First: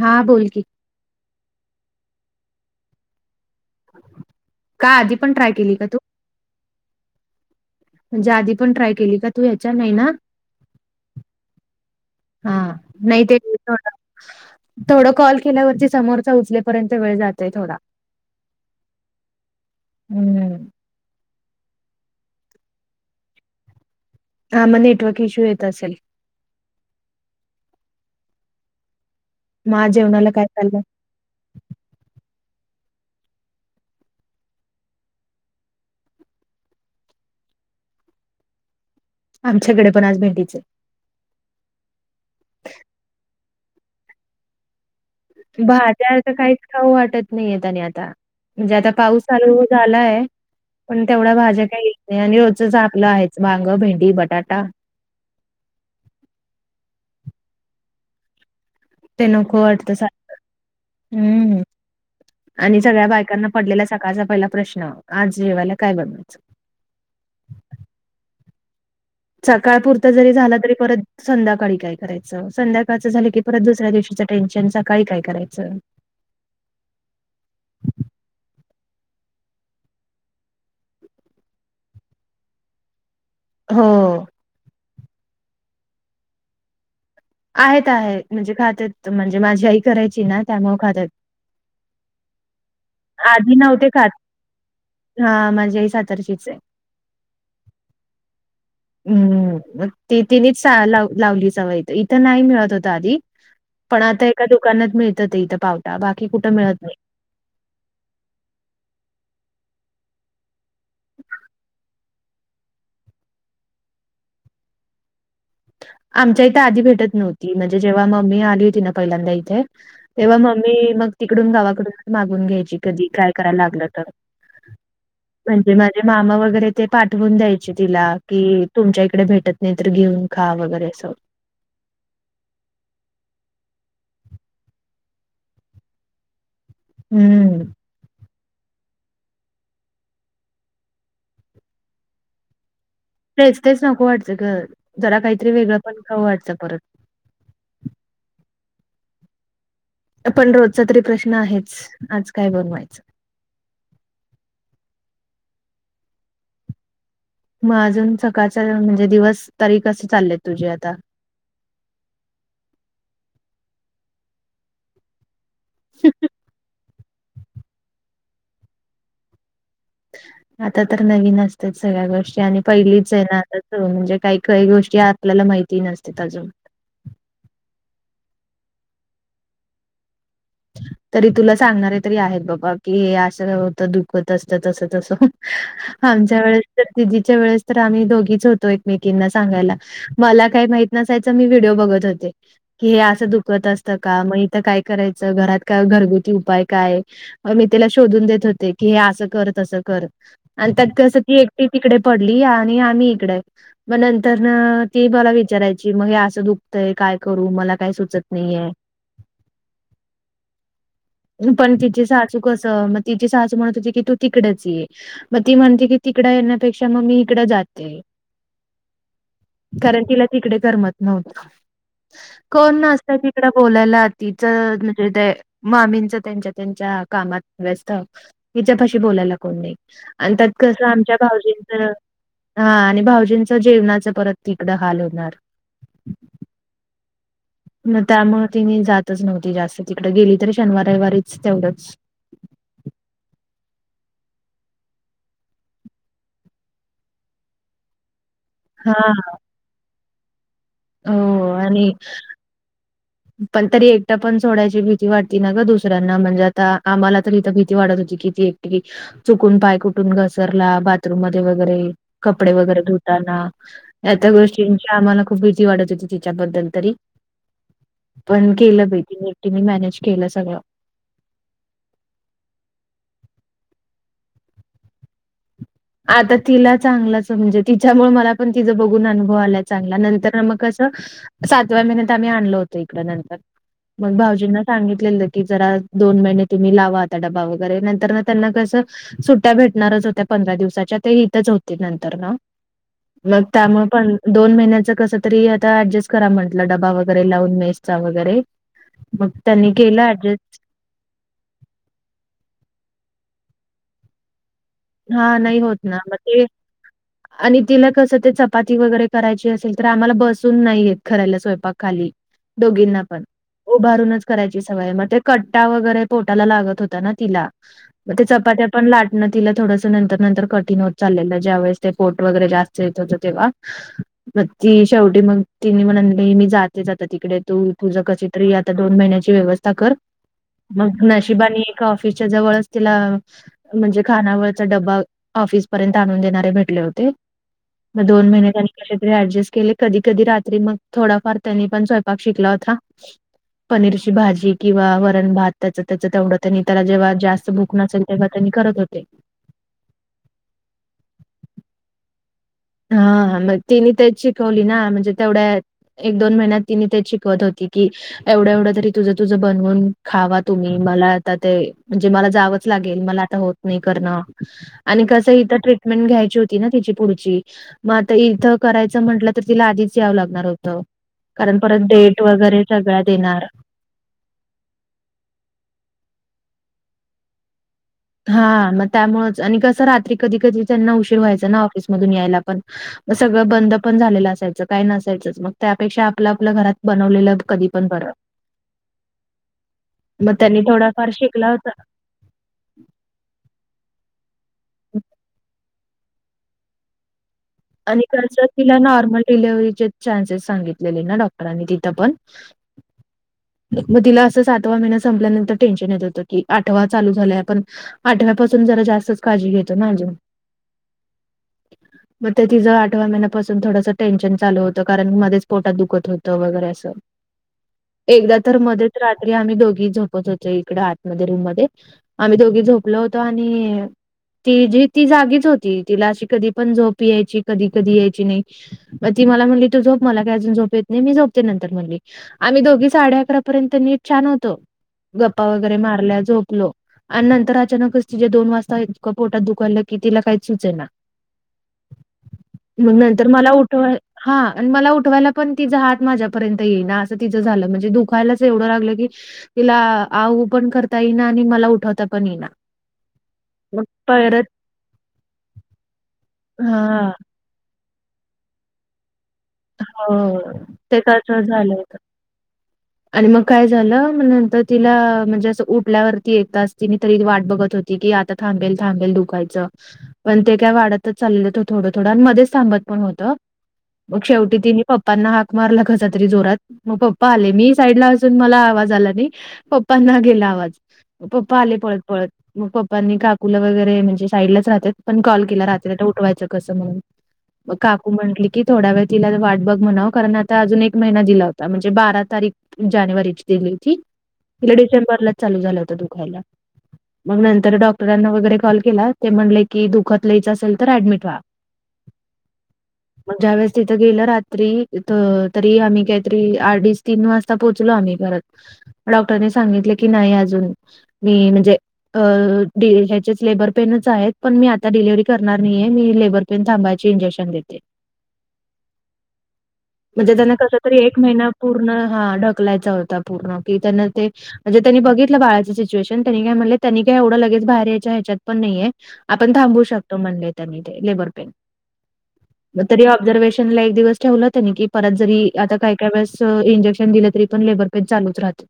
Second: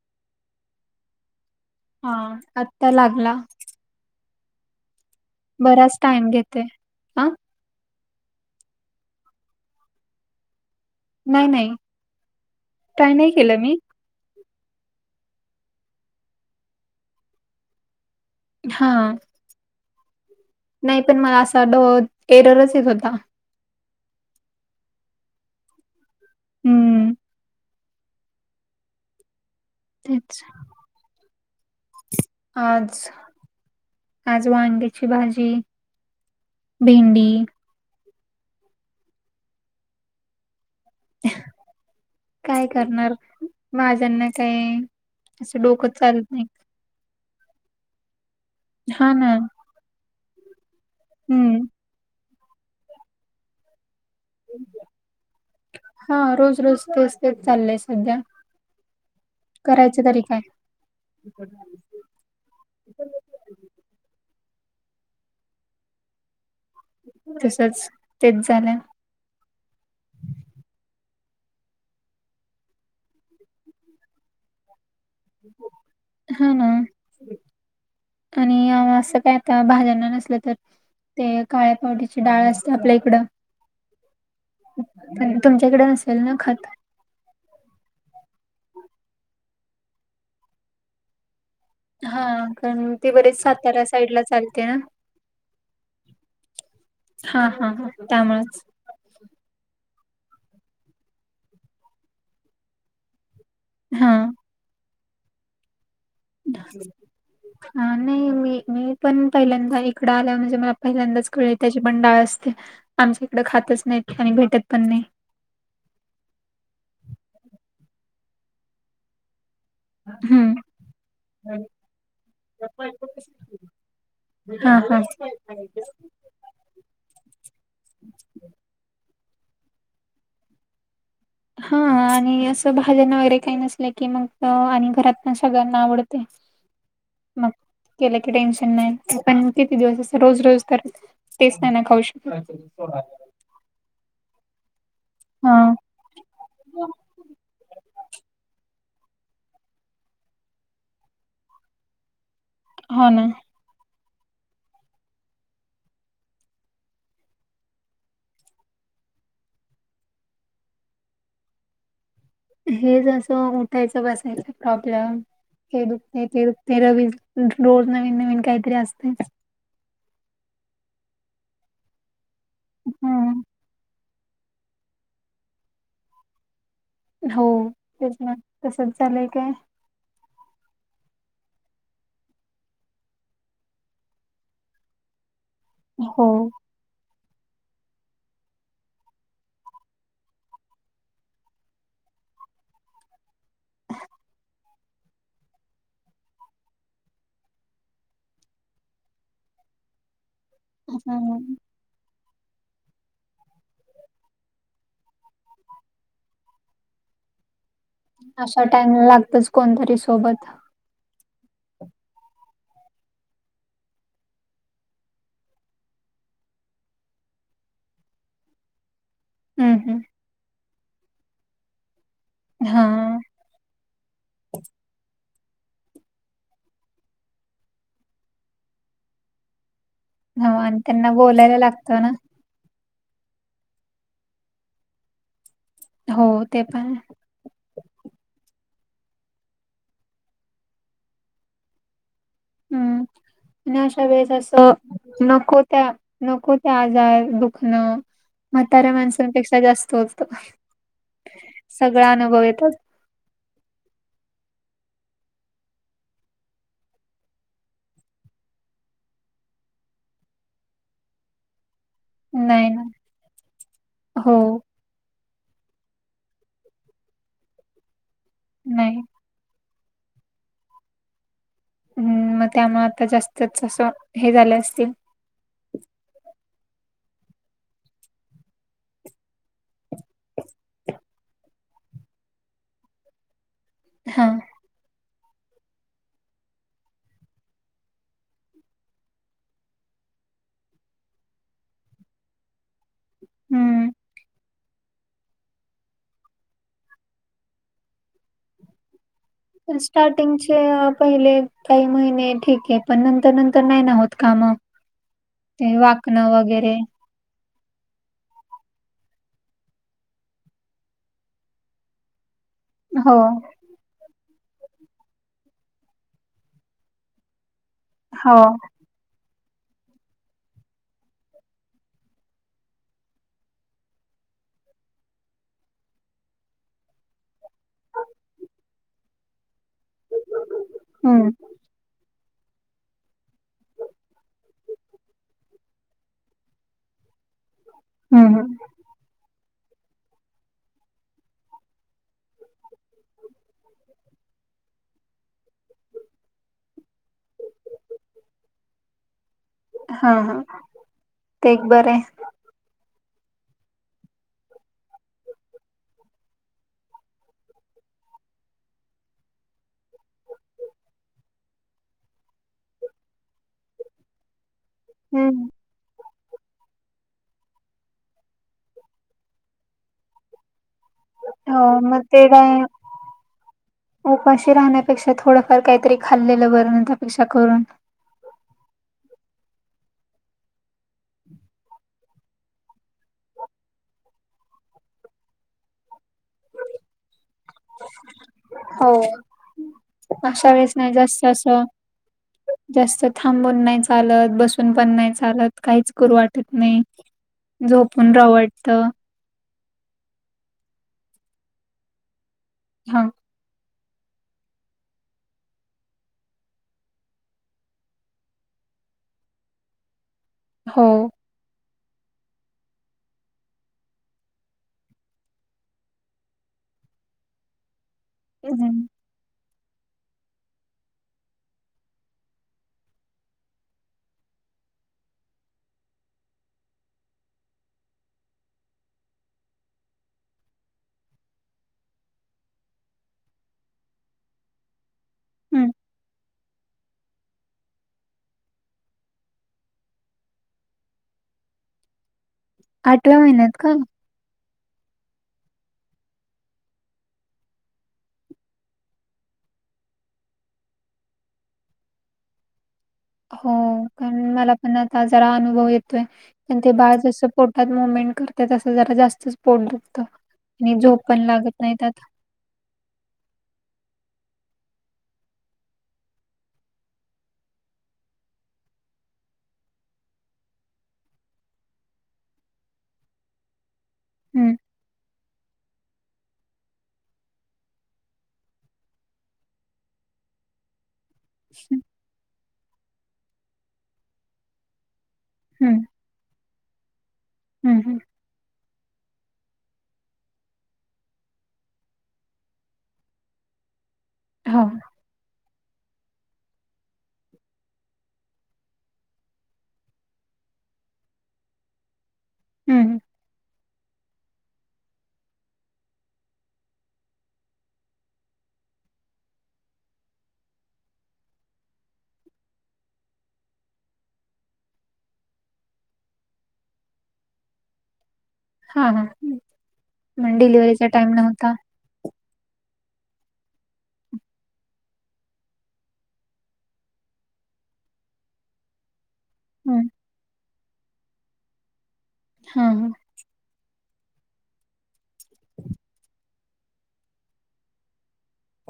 हा बोलकीी हा आत्ता लागला. का आधी पण ट्रय बराच टाईम घेते. हा म्हणजे आधी पण ट्राय केली का तू ह्याच्या नाही ना. नाही नाही हा ट्राय नाही ते केलं मी र. थोड कॉल केल्यावरती समोरचा उचलेपर्यंत वेळ जातय थोडा हा. हम्म. नाही पण मला असा एररच येत होता. हा मग नेटवर्क इश्यू येत असेल. हम्म. मा जेवणाला तेच काय चाललंय. आज आज वांग्याची भाजी भेंडी आमच्याकडे पण आज भेंीचे काय करणार माझ्यांना काय? असं बा डोकं चालत त्याता नाही काय? खऊ वाटत नाहीय त्यानी आता म्हणजे आता हा पाऊस ना चालू झालाय. पण तेवढ्या हम्म भाज्या काही येत नाही आणि रचच आपलं आहेच भांग भेंडी बटाटा हा रोज रोज तेच तेच चाललंय सध्या ते न खो वाटत करायचं तरी काय हम्म. आणि सगळ्या बायकांना पडलेला सकाळचा पहिला प्रश्न आज जेवायला काय बनवायचं. तसच तेच झालं. सकाळ पुरता जरी झाला तरी परत संध्याकाळी काय करायचं संध्याकाळचं झालं की परत दुसऱ्या दिवशीचं टेन्शन सकाळी काय करायचं. हा ना आणि असं काय आता भाज्यांना नसलं तर ते काळे्या पावटीची डाळ असते आपल्या इकडं. हो. पण तुमच्याकडे नसेल ना खत. आहेत आहेत म्हणजे खातात म्हणजे माझी आई करायची ना त्यामु खातात. हा कारण ते बरेच आधी साताऱ्या नव्हते खात साईड ला चालते ना. हा माझ्या ह सातर्शीच आहे. हा हा हा त्यामुळेच हम्मग तेनेच लाव लावलीचवं इथ इथं नाही मिळत होत आधी पण हा. आता एका दुकानात मिळतात इथं पावटा बाकी कुठं मिळत नाही. हा नाही मी मी पण पहिल्यांदा इकडं आल्या म्हणजे मला पहिल्यांदाच कळे त्याची पण डाळ असते आमच्या इकडे खातच नाही आणि भेटत पण नाही. आमच्या इथे आधी भेटत नव्हती म्हणजे जेव्हा मम्मी आली होती ना पहिल्यांदा इथे तेव्हा हम्म मम्मी मग तिकडून गावाकडून मागून घ्यायची कधी काय करायला लागलं तर हा हा. म्हणजे माझे मामा वगैरे ते पाठवून द्यायचे तिला कि तुमच्या इकडे भेटत नाही तर घेऊन घा वगैरे असं. हा आणि असं भाजन वगैरे काही नसले की मग आणि घरात ना सगळ्यांना आवडते. [unintelligible] हम्म. केलं की टेन्शन नाही पण किती दिवस रोज रोज तर तेस् ना ना खाऊ श तेच तेच नको वाटचं जरा काहीतरी हा वेगळं पण खावं वाटचं परत पण रोजचा तरी प्रश्न आहेच आज काय बोलणार. हो ना. मग अजून सकाळचा म्हणजे दिवस तरी कसे चालले तुझे आता हेच असं उठायचं बसायच प्रॉब्लेम हे दुखते ते दुखते रवी रोज नवीन नवीन काहीतरी असते. आता तर नवीन असत सगळ्या गोष्टी आणि पहिलीच आहे ना हम्म. आता म्हणजे काही काही गोष्टी आपल्याला माहिती नसते अजून हो त्याच तसच झालंय काय? तरी तुला सांगणारे तरी आहेत बाबा कि हे असं होत दुखत असत तस तस. हो आमच्या वेळेस तर तजीच्या वेळेस तर आम्ही दोघीच होतो एकमेकींना सांगायला. मला काही माहत नसायचं मी व्हिडिओ बघत होते. की हे असं दुखत असतं का, मग इथं काय करायचं, घरात. का घरगुती उपाय काय, मी त्याला शोधून देत होते, की हे असं कर, तसं कर. आणि त्यात कसं ती हम्म. एकटी तिकडे पडली, आणि आम्ही इकडे मग नंतर ना,, ती मला विचारायची मग हे असं दुखतंय काय करू, मला काय सुद. अशा टाइमला लागतच कोणतरी सोबत. पण तिची सासू कसं, मग तिची सासू म्हणत होती, की तू तिकडेच ये मग ती म्हणते की तिकड येण्यापेक्षा मग मी इकड जाते. हम्म हम्म कारण तिला तिकडे करमत नव्हत,, कोण नसतय हा. ती त बोलायला आऽ तिच म्हणजे ते मामींच त्यांच्या, त्यांच्या कामात व्यस्त,, हिच्यापाशी बोलायला कोण नाही. आणि त्यात हो कसं त्यांना आमच्या बोलायला भावजींच लागतं ना हा,, आणि भाऊजींच जेवणाच परत तिकडं हाल होणार. हो ते पण मग त्यामुळे ति जातच नव्हती जास्त तिकड गेली तररी शनिार रविवारीच तेवढंच. हम्म आणि अशा वेळेसं. नको त्या, नको त्या आजार, दुखणं. म्हाताऱ्या हा माण्सांपेक्षा जास्त होत,, हो आणि सगळा अनुभव येतच. पण तरी एकटा पण सोडायची भीती वाटती ना ग दुसऱ्यांना,, म्हणजे आता आम्हाला तर इथ भीती वाढत होती की एकट, चुकून पाय कुठून घसरला बाथरूम मध्ये वगैरे कपडे नाही ना वगैरे धुताना, या त्या हो गोष्टी आम्हाला खूप भीती वाटत होती तिच्याबद्दल तरी पण केलं नाही. बई तीने एकटीनी मॅनेज केलं सगळं हम्म, मग त्यामुळे आता जास्तच असं, हे झालं असतील. आता तिला चांगलंच म्हणजे, तिच्यामुळे मला पण तिचां बघून अनुभव आला चांगला,, नंतर मग कं सातव्या महिन्यात आम्ही आणलो होतो इकड, ळ नंतर मग हा भाऊजींना सांगितलेलं. की जरा दोन महिने तुम्ही लावा आता डबा वगैरे,, नंतर ना त्यांना कसं. सुट्ट्या भेटणारच होत्या पंधरा दिवस‌. त्याच, हीतच होती नंतरन, मग त्यामुळं हम्म. पन दोन महिन्याच कस तरी आता ऍडजस्ट करा म्हंटलं,, डबा वगैरे लावून मेस्चा वगैरे,, मग त्यांनी केलं ऍडजस्ट स्टार्टिंग े पहिले काही महिने ठीक आहे, पण नंतर, नंतर नाही ना होत कामं हा नाहीय होत ना,, म ते आणि तिला कसं ते चपाती वगैरे करायची असेल, तर आम्हाला बसून नाही येत करायला स्वयंपाक खाली. दोघींना हो पण. उभारूनच करायची सवय,, मग ते कट्टा वगैरे पोटाला लागत होता ना तिला. मग ते हो चपात्या पण लाटणं तिला थोडस नंतर, नंतर कठीण होत चाललेलं, ज्यावेेळेस ते पोट वगैरे जास्त येत होतं तेव्हा स मग ती शेवटी मग तिने म्हनली मी जातेच आता तिकडे, तू, तुझं कशी तरी आता दोन महिन्याची व्यवस्था कर,, मग हम्म नशिबानी आफीसच्या जवळच तिला, म्हणजे खाना चा डबा आफिस पर्यंत आणून देनारे भेटले होते, म दोन हम्म महिने कशे तरी अॅडजस्ट केले कधी, कधी रात्री, मग थोडाफार त्यांनी पण स्वयंपाक शिकला होता. पनीरची भाजी किंवा वरण भात,, त्याच त्याचं तेवढंच नाही त्याला जेव्हा जास्त भुक नसल. तेव्हा त्यांनी करत होते. हा, हा ते एक बरंय. हा, हा, मग तिने तेच शिकवली ना,, म्हणजे तेवढ्याऽ एक दोन महिन्यात तिने त्या शिकवत होती की एवढ्या एवढ्या तरी तुझं तुझं बनवून खावा तुम्ही,, मला आता ते म्हणजे मला जावंच लागेल, ळ मला आता होत. नाही करणं,, आणि कसं, हम्म इथ ट्रीटमेंट घ्यायची होती ना तिची पुढची मग आता इथं करायचं म्हटलं तर तिला आधीच यावं लागणार होतं. कारण हो परत मग डेट ते काय वगैरे सगळ्या देणारऽ उपाशी राहण्यापेक्षा थोडंफार काहीतरी खाल्लेलं बरं, न त्यापेक्षा करून. हा मग त्यामुळेच आणि कसं रात्री कधी कधी त्यांना उशीर व्हायचं ना ऑफिसमधून यायला पण सगळं बंद पण झालेलं असायचं काय नसायचंच मग त्यापेक्षा आपलं आपलं घरात बनवलेलं कधी पण बरं. हो मग अशा त्यांनी वेळेस नाही थोडाफार जास्त शिकला असं होता.. जास्त थांबून नाही चालत बसून पण नाही चालत काहीच कररू वाटत नाही. आणि झोपून राहावं कसं तिला वाटतं. नॉर्मल डिलिव्हरीचे चान्सेस सांगितलेले ना डॉक्टरांनी तिथं पण. हा.. मग तिला असं सातवा महिन संपल्यानंतर टेन्शन येत होतं की आठवा चालू झालाय पण.... आठव्यापासून जरा जास्तच काळी घेतो ना अजून. हो. मग ते तिचं आठवा महिन्यापासून थोडंसं टेनशन चालू होतं कारण मध्येच पोटात दुखत होतं वगैरे असं. [inaudible] एकदा तर हं, मध्येच रात्री आम्ही दोघी झोपत होतो इकडे आतमध्ये रूम मध्ये... आम्ही दोघी झोपलो होतो आणि.. ती जी ती जागीच होती तिला अशी कधी पण झोप यायची कधी कधी यायची नाही.. मग ती मला म्हणली तू झोप मला काय अजून झोप येत नाही मी झोपते नंतर म्हणली. आम्ही दोघी साडे अकरा पर्यंत नीट छान होतो गप्पा हं. वगैरे मारल्या झोपलो. आणि नंतर अचानकच तिे दोन वाजता पोटात दुकाालं की तिला काहीच सुचेल ना. मग नंतर मला महिन्यात का? उठवा... हा आणि मला उठवायला पण तिचा हात माझ्यापर्यंत येईना असं तिचं झालं म्हणजे दुखायलाच एवढं लागलं की.... तिला आऊ पण करता येईना आणि मला उठवता पण येईना. हो मग कारण परत मला पण आता जरा अनुभव येतोय कारण ते बाळ हां जस... पोटात मुवमेंट करते तसं जरा जास्तच पोट दुखत हो आणि ते झोप पण तसं लागत झालं नाही होतं. त्यात. आणि मग काय झालं म नंतर तिला म्हणजे असं उठल्यावरती एक तच तिने तरी वाट बघत होती की आता... थांबेल थांबेल दुखायचं... पण ते काय वाढतच चाललं होत थोडं थोडं आणि मध्येच थांबत पण होतं. मग हं. शेवटी तिने पप्पांना हाक मारला कसा तरी जोरात मग पप्पा आले मीच... साईड ला असून मला आवाज आला नाही पप्पांना गेला आवाज पप्पा आले हं, पळत पळत. मग पप्पांनी काकूला वगैरे म्हणजे साईडलाच राहतात पण कॉल केला हं, रात्रीला उठवायचं कसं म्हणून. मग हं, हं. काकू म्हटली की... थोडा वेळ तिला वाट बघ म्हणाव कारण आता अजून एक महिना दिला होता म्हणजे बारा तारीख... जानेवारीची दिली होती हो. तीला डिसेंबरलाच चालू झाला होत दुखायला. मग नंतर डॉक्टरांना वगैरे कॉल केला ते म्हणले की दुखात लियचं असेल तर ऍडमिट व्हा. [unintelligible] हं. मग ज्यावेळेस तिथ गेलं रात्री तरी आम्ही काहीतरी अडीच तीन वाज.. पोचलो आम्ही घरात डॉक्टरनी सांगितले की नाही अजून मी म्हणजे.... अ ह्याचेच लेबर पेनच आहेत पण मी आता डिलिवरी करणार नाही आहेे मी लेबर... थांबायाची इंजेक्शन देते. हां, हां. हं. म्हणजे मग त्यांना कस डिलिव्हरीचा तरी टाईम एक महिना नव्हता. पूर्ण.... हा ढकलायचा होता पूर्ण कि त्यांना ते... म्हणजे त्यांनी बघितलं बाळाची सिच्युएशन त्यांनी काय म्हटले त्यांनी काय एवढं लगेच बाहेर यायच्या ह्याच्यात पण नाहीये आपण थांबू हं. शकतो म्हणले त्यांनी ते लेबर पेन. हां, हां. ऑब्झर्वेशनला एक दिवस ठेवलं की परत जरी आता काय काय वेळेंस इंजेक्शन... इंजेक्शन दिलं तरी पन लेबर पेन चालूच रात.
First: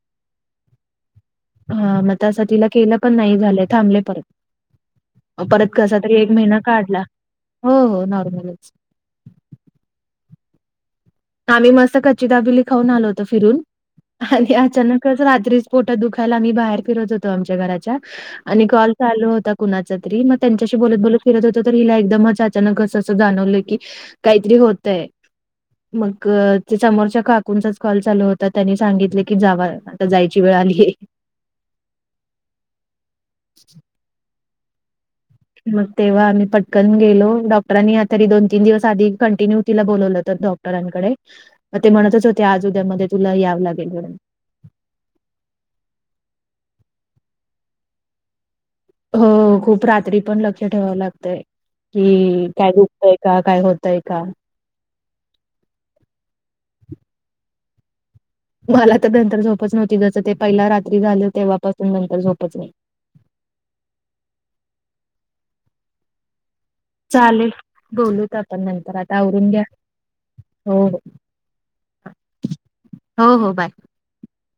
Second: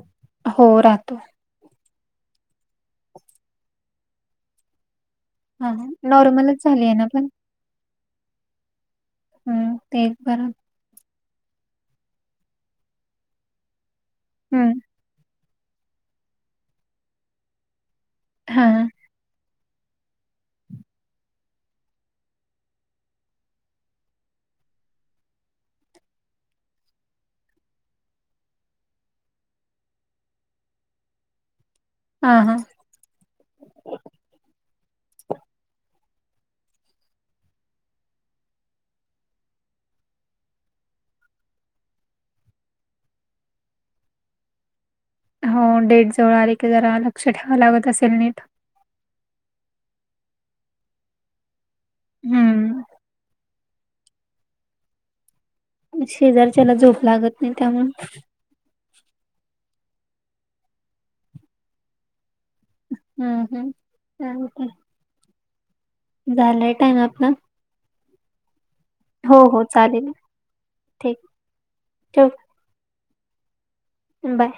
हो राहतो हा मग तं तिला केलं पण नाही झालं थांबले परत. परत हां, हां. कसा तरी एक महिना नॉर्मलच झाली आहे काढला ना पण? हो हो नॉर्मलच हम्म तेच बरब आम्ही मस्त कच्ची दाबिली खाऊन आलो होतो फिरून आणि हं. अचानकच रात्री खोटं दुखायला आम्ही बाहेर फिरत होतो आमच्या घराच्या आणि हां, हां. कॉल चालू होता कुणाचा तरी मग त्यांच्याशी बोलत बोलत फिरत होत तर हिला एकदमच अचानक असं असं जाणवलं की. काहीतरी होतय. मग त्या समोरच्या काकूंचाच कॉल चालू होता त्यांनी सांगितले की जावा. आता जायची वेळ आलीय. हां हां. मग तेव्हा आम्ही पटकन गेलो डॉक्टरांनी आ तरी दोन तीन दिवस आधी कंटिन्यू तिला बोलवलं तर डॉक् डॉक्टरांकडे म ते म्हणतच होते आज उद्या म तुला यावं लागेल. हो डेट जवळ आली की जरा लक्ष ठेवाव लागत असेल नीट हो खूप रात्री पण लक्ष ठेवावं लागतय की काय हं. दुखतय का काय. य का [inaudible] शेजारच्याला झोप लागत नाही त्यामुळे. मला तर नंतर झोपच नव्हती जसं ते पहिला रात्री झालं तेव्हापासून नंतर झोपच नाही. हम्म हम्म काय होतंय. झालंय टाइम आप ना. चालेल बोलूत आपण नंतर आ आवरून घ्या हो चालेल हो हो ठीक ठेवू हो हो बाय. बाय.